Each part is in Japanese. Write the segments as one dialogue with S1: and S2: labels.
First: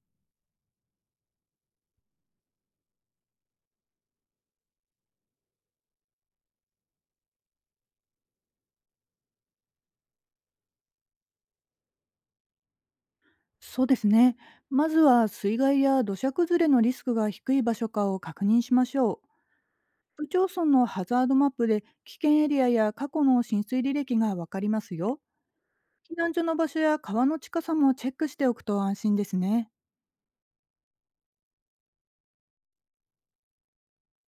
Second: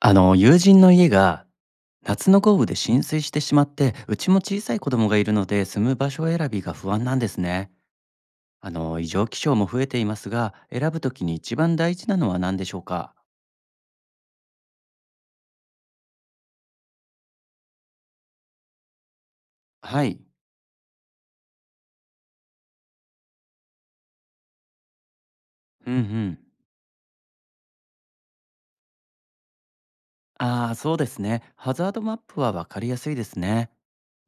S1: 友人の家が夏の豪雨で浸水してしまって、うちも小さい子供がいるので住む場所選びが不安なんですね。異常気象も増えていますが、選ぶときに一番大事なのは何でしょうか？
S2: そうですね。まずは水害や土砂崩れのリスクが低い場所かを確認しましょう。
S1: はい。
S2: 市町村のハザードマップで危険エリアや過去の浸水履歴がわかりますよ。
S1: うんう
S2: 避難
S1: ん。
S2: 所の場所や川の近さもチェックしておくと安心ですね。
S1: ああー、そうですね。ハザードマップはわかりやすいですね。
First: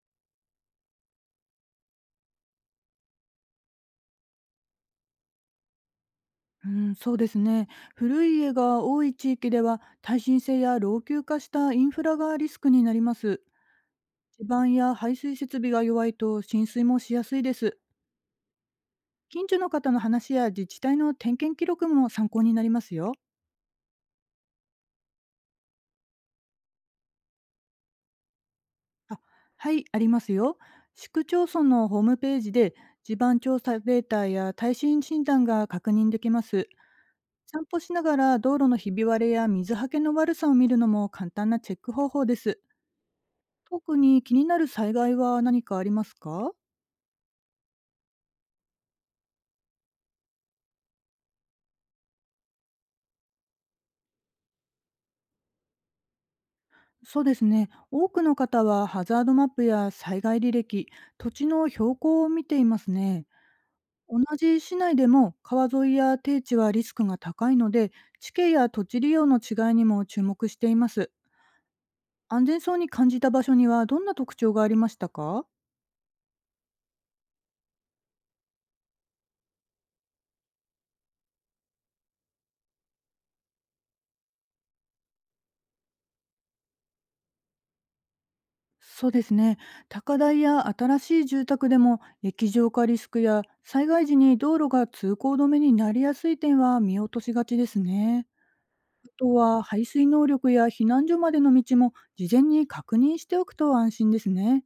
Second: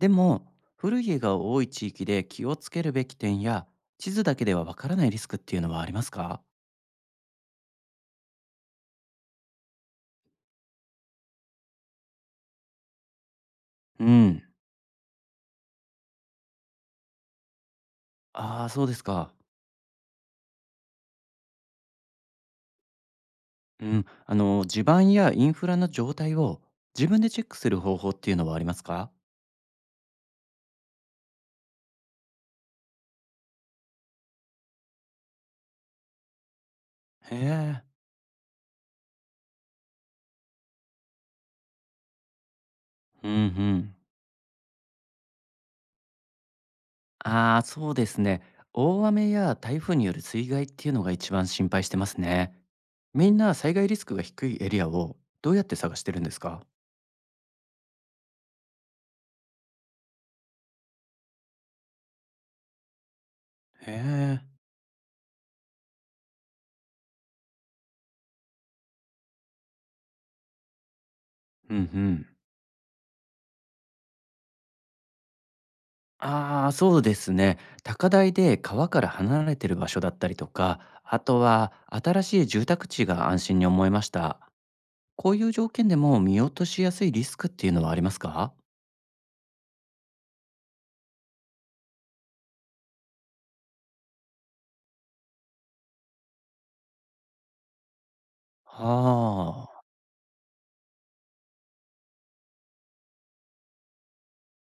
S1: でも、古い家が多い地域で気をつけるべき点や、地図だけではわからないリスクっていうのはありますか？
S2: うん、そうですね。古い家が多い地域では耐震性や老朽化したインフラがリスクになります。
S1: うん。
S2: 地盤や排水設備が弱いと浸水もしやすいです。
S1: ああー、そうですか。
S2: 近所の方の話や自治体の点検記録も参考になりますよ。
S1: うん、あの、地盤やインフラの状態を自分でチェックする方法っていうのはありますか？
S2: あ、はい、ありますよ。市区町村のホームページで地盤調査データや耐震診断が確認できます。
S1: へ
S2: 散歩
S1: え、
S2: しながら道路のひび割れや水はけの悪さを見るのも簡単なチェック方法です。
S1: うんうん。
S2: 特に気になる災害は何かありますか？
S1: ああ、そうですね。大雨や台風による水害っていうのが一番心配してますね。みんな災害リスクが低いエリアをどうやって探してるんですか？
S2: そうですね。多くの方はハザードマップや災害履歴、土地の標高を見ていますね。
S1: へ
S2: 同
S1: え、
S2: じ市内でも川沿いや低地はリスクが高いので、地形や土地利用の違いにも注目しています。
S1: うんうん。
S2: 安全そうに感じた場所にはどんな特徴がありましたか？
S1: ああ、そうですね。高台で川から離れてる場所だったりとか、あとは新しい住宅地が安心に思いました。こういう条件でも見落としやすいリスクっていうのはありますか
S2: そうですね。高台や新しい住宅でも液状化リスクや災害時に道路が通行止めになりやすい点は見落としがちですね。あとは排
S1: あ。
S2: 水能力や避難所までの道も事前に確認しておくと安心ですね。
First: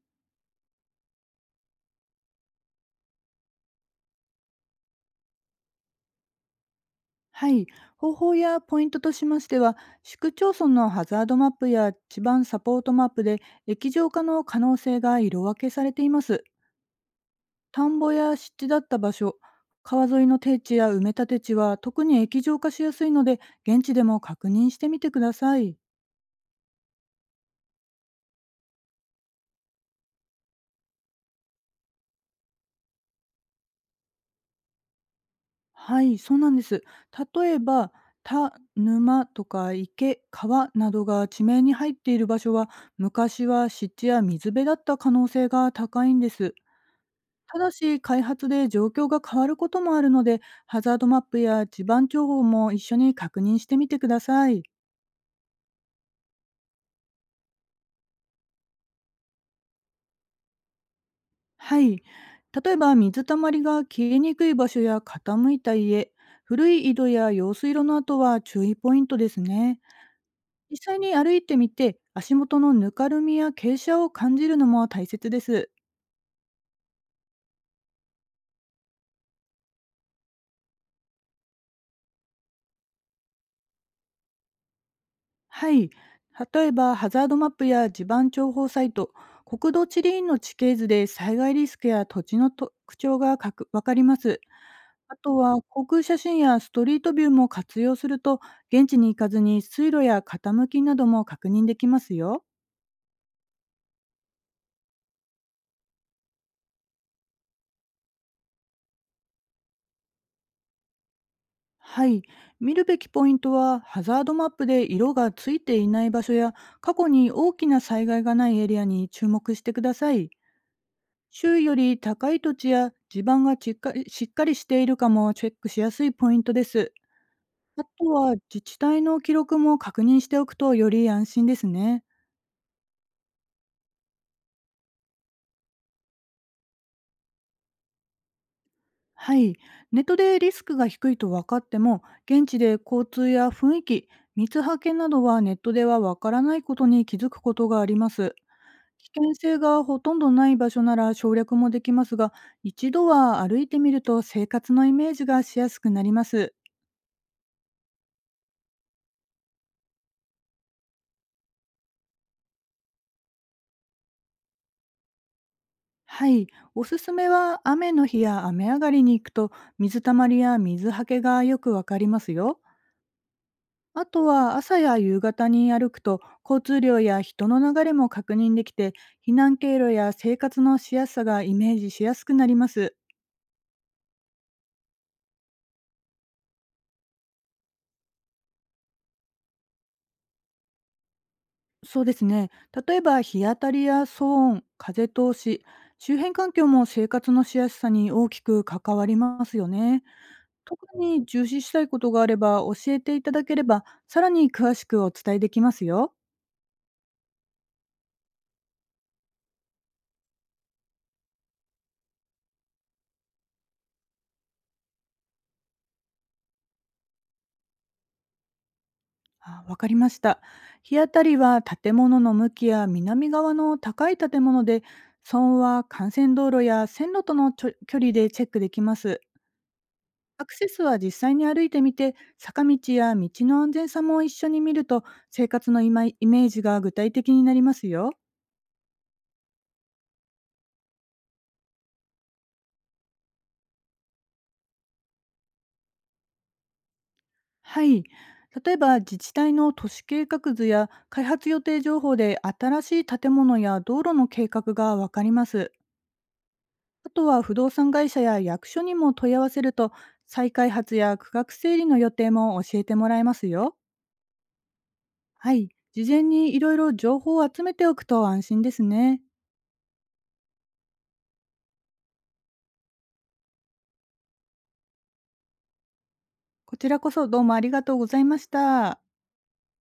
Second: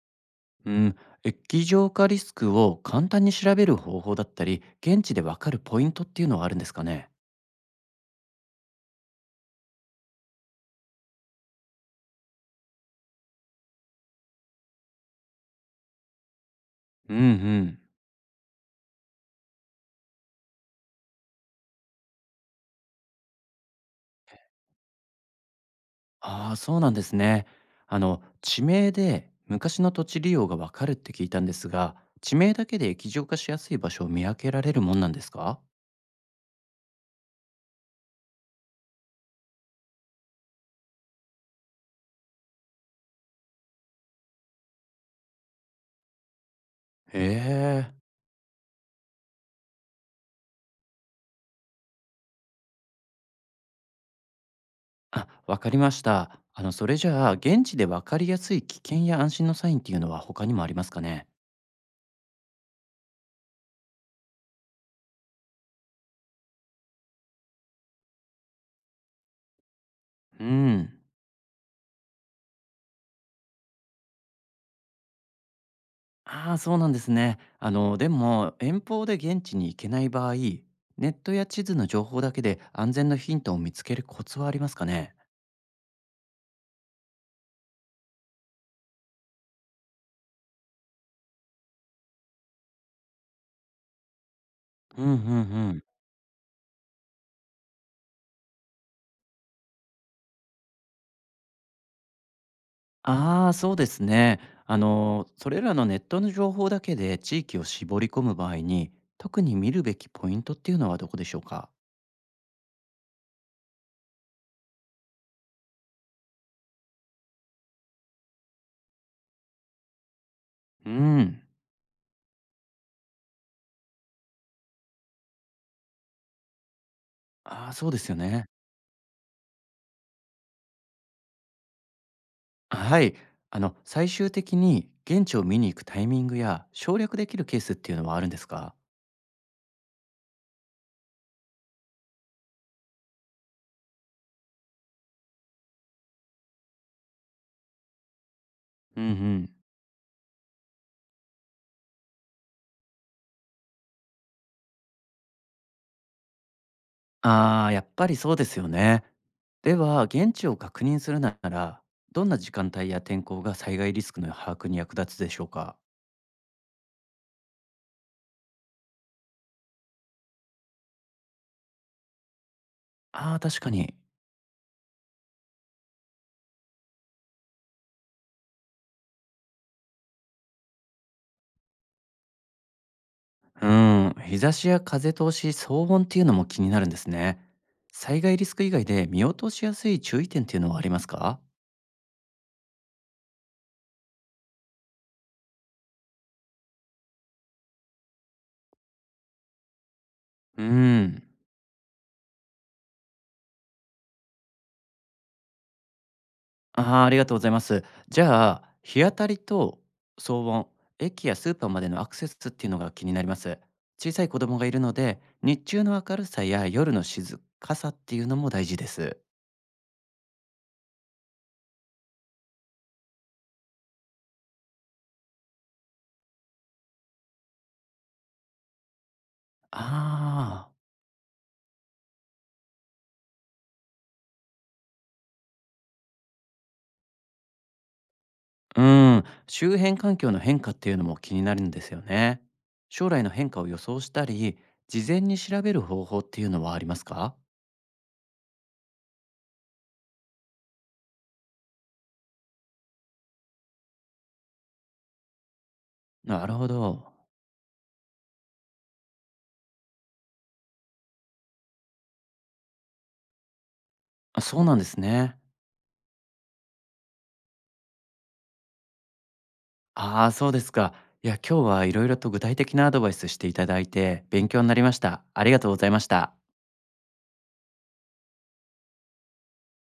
S1: うん。液状化リスクを簡単に調べる方法だったり、現地でわかるポイントっていうのはあるんですかね？
S2: はい。方法やポイントとしましては、市区町村のハザードマップや地盤サポートマップで液状化の可能性が色分けされています。
S1: うんうん。
S2: 田んぼや湿地だった場所、川沿いの低地や埋め立て地は特に液状化しやすいので、現地でも確認してみてください。
S1: ああ、そうなんですね。あの、地名で昔の土地利用がわかるって聞いたんですが、地名だけで液状化しやすい場所を見分けられるもんなんですか？
S2: はい、そうなんです。例えば、田、沼とか池、川などが地名に入っている場所は、昔は湿地や水辺だった可能性が高いんです。
S1: へ
S2: ただ
S1: え。
S2: し、開発で状況が変わることもあるので、ハザードマップや地盤情報も一緒に確認してみてください。
S1: あ、わかりました。あの、それじゃあ、現地でわかりやすい危険や安心のサインっていうのは他にもありますかね？
S2: はい。例えば水たまりが消えにくい場所や傾いた家、古い井戸や用水路の跡は注意ポイントですね。
S1: う
S2: 実際
S1: ん。
S2: に歩いてみて足元のぬかるみや傾斜を感じるのも大切です。
S1: ああ、そうなんですね。あの、でも、遠方で現地に行けない場合、ネットや地図の情報だけで安全のヒントを見つけるコツはありますかね？
S2: はい。例えば、ハザードマップや地盤情報サイト、国土地理院の地形図で災害リスクや土地の特徴がかくわかります。
S1: うんうん
S2: あとは、
S1: うん。
S2: 航空写真やストリートビューも活用すると、現地に行かずに水路や傾きなども確認できますよ。
S1: ああ、そうですね。あの、それらのネットの情報だけで地域を絞り込む場合に、特に見るべきポイントっていうのはどこでしょうか？
S2: はい。見るべきポイントは、ハザードマップで色がついていない場所や、過去に大きな災害がないエリアに注目してください。
S1: うん。
S2: 周囲より高い土地や地盤がしっかりしているかもチェックしやすいポイントです。
S1: ああ、
S2: あ
S1: そうで
S2: と
S1: すよ
S2: は
S1: ね。
S2: 自治体の記録も確認しておくとより安心ですね。
S1: はい。あの、最終的に現地を見に行くタイミングや省略できるケースっていうのはあるんですか？
S2: はい。ネットでリスクが低いと分かっても、現地で交通や雰囲気、密派遣などはネットでは分からないことに気づくことがあります。
S1: う
S2: 危険
S1: ん。
S2: 性がほとんどない場所なら省略もできますが、一度は歩いてみると生活のイメージがしやすくなります。
S1: ああ、やっぱりそうですよね。では、現地を確認するなら、どんな時間帯や天候が災害リスクの把握に役立つでしょうか？
S2: はい、おすすめは雨の日や雨上がりに行くと水たまりや水はけがよくわかりますよ。
S1: ああー、確かに。
S2: あとは朝や夕方に歩くと交通量や人の流れも確認できて、避難経路や生活のしやすさがイメージしやすくなります。
S1: うん、日差しや風通し、騒音っていうのも気になるんですね。災害リスク以外で見落としやすい注意点っていうのはありますか？
S2: そうですね。例えば日当たりや騒音、風通し、周辺環境も生活のしやすさに大きく関わりますよね。
S1: う
S2: 特
S1: ん。
S2: に重視したいことがあれば教えていただければ、さらに詳しくお伝えできますよ。
S1: ああ、ありがとうございます。じゃあ、日当たりと騒音、駅やスーパーまでのアクセスっていうのが気になります。小さい子供がいるので、日中の明るさや夜の静かさっていうのも大事です。
S2: あ、わかりました。日当たりは建物の向きや南側の高い建物で、損は幹線道路や線路との距離でチェックできます。アクセ
S1: あ
S2: スは実際に歩いてみて、坂道や道の安全さも一緒に見ると、生活のイマイイメージが具体的になりますよ。
S1: あ、うん、周辺環境の変化っていうのも気になるんですよね。将来の変化を予想したり、事前に調べる方法っていうのはありますか？
S2: はい。例えば自治体の都市計画図や開発予定情報で新しい建物や道路の計画がわかります。
S1: なるほ
S2: あ
S1: ど。
S2: とは不動産会社や役所にも問い合わせると、再開発や区画整理の予定も教えてもらえますよ。
S1: あ、そうなんですね。
S2: はい。事前にいろいろ情報を集めておくと安心ですね。
S1: ああ、そうですか。いや、今日は色々と具体的なアドバイスしていただいて、勉強になりました。ありがとうございました。
S2: こちらこそどうもありがとうございました。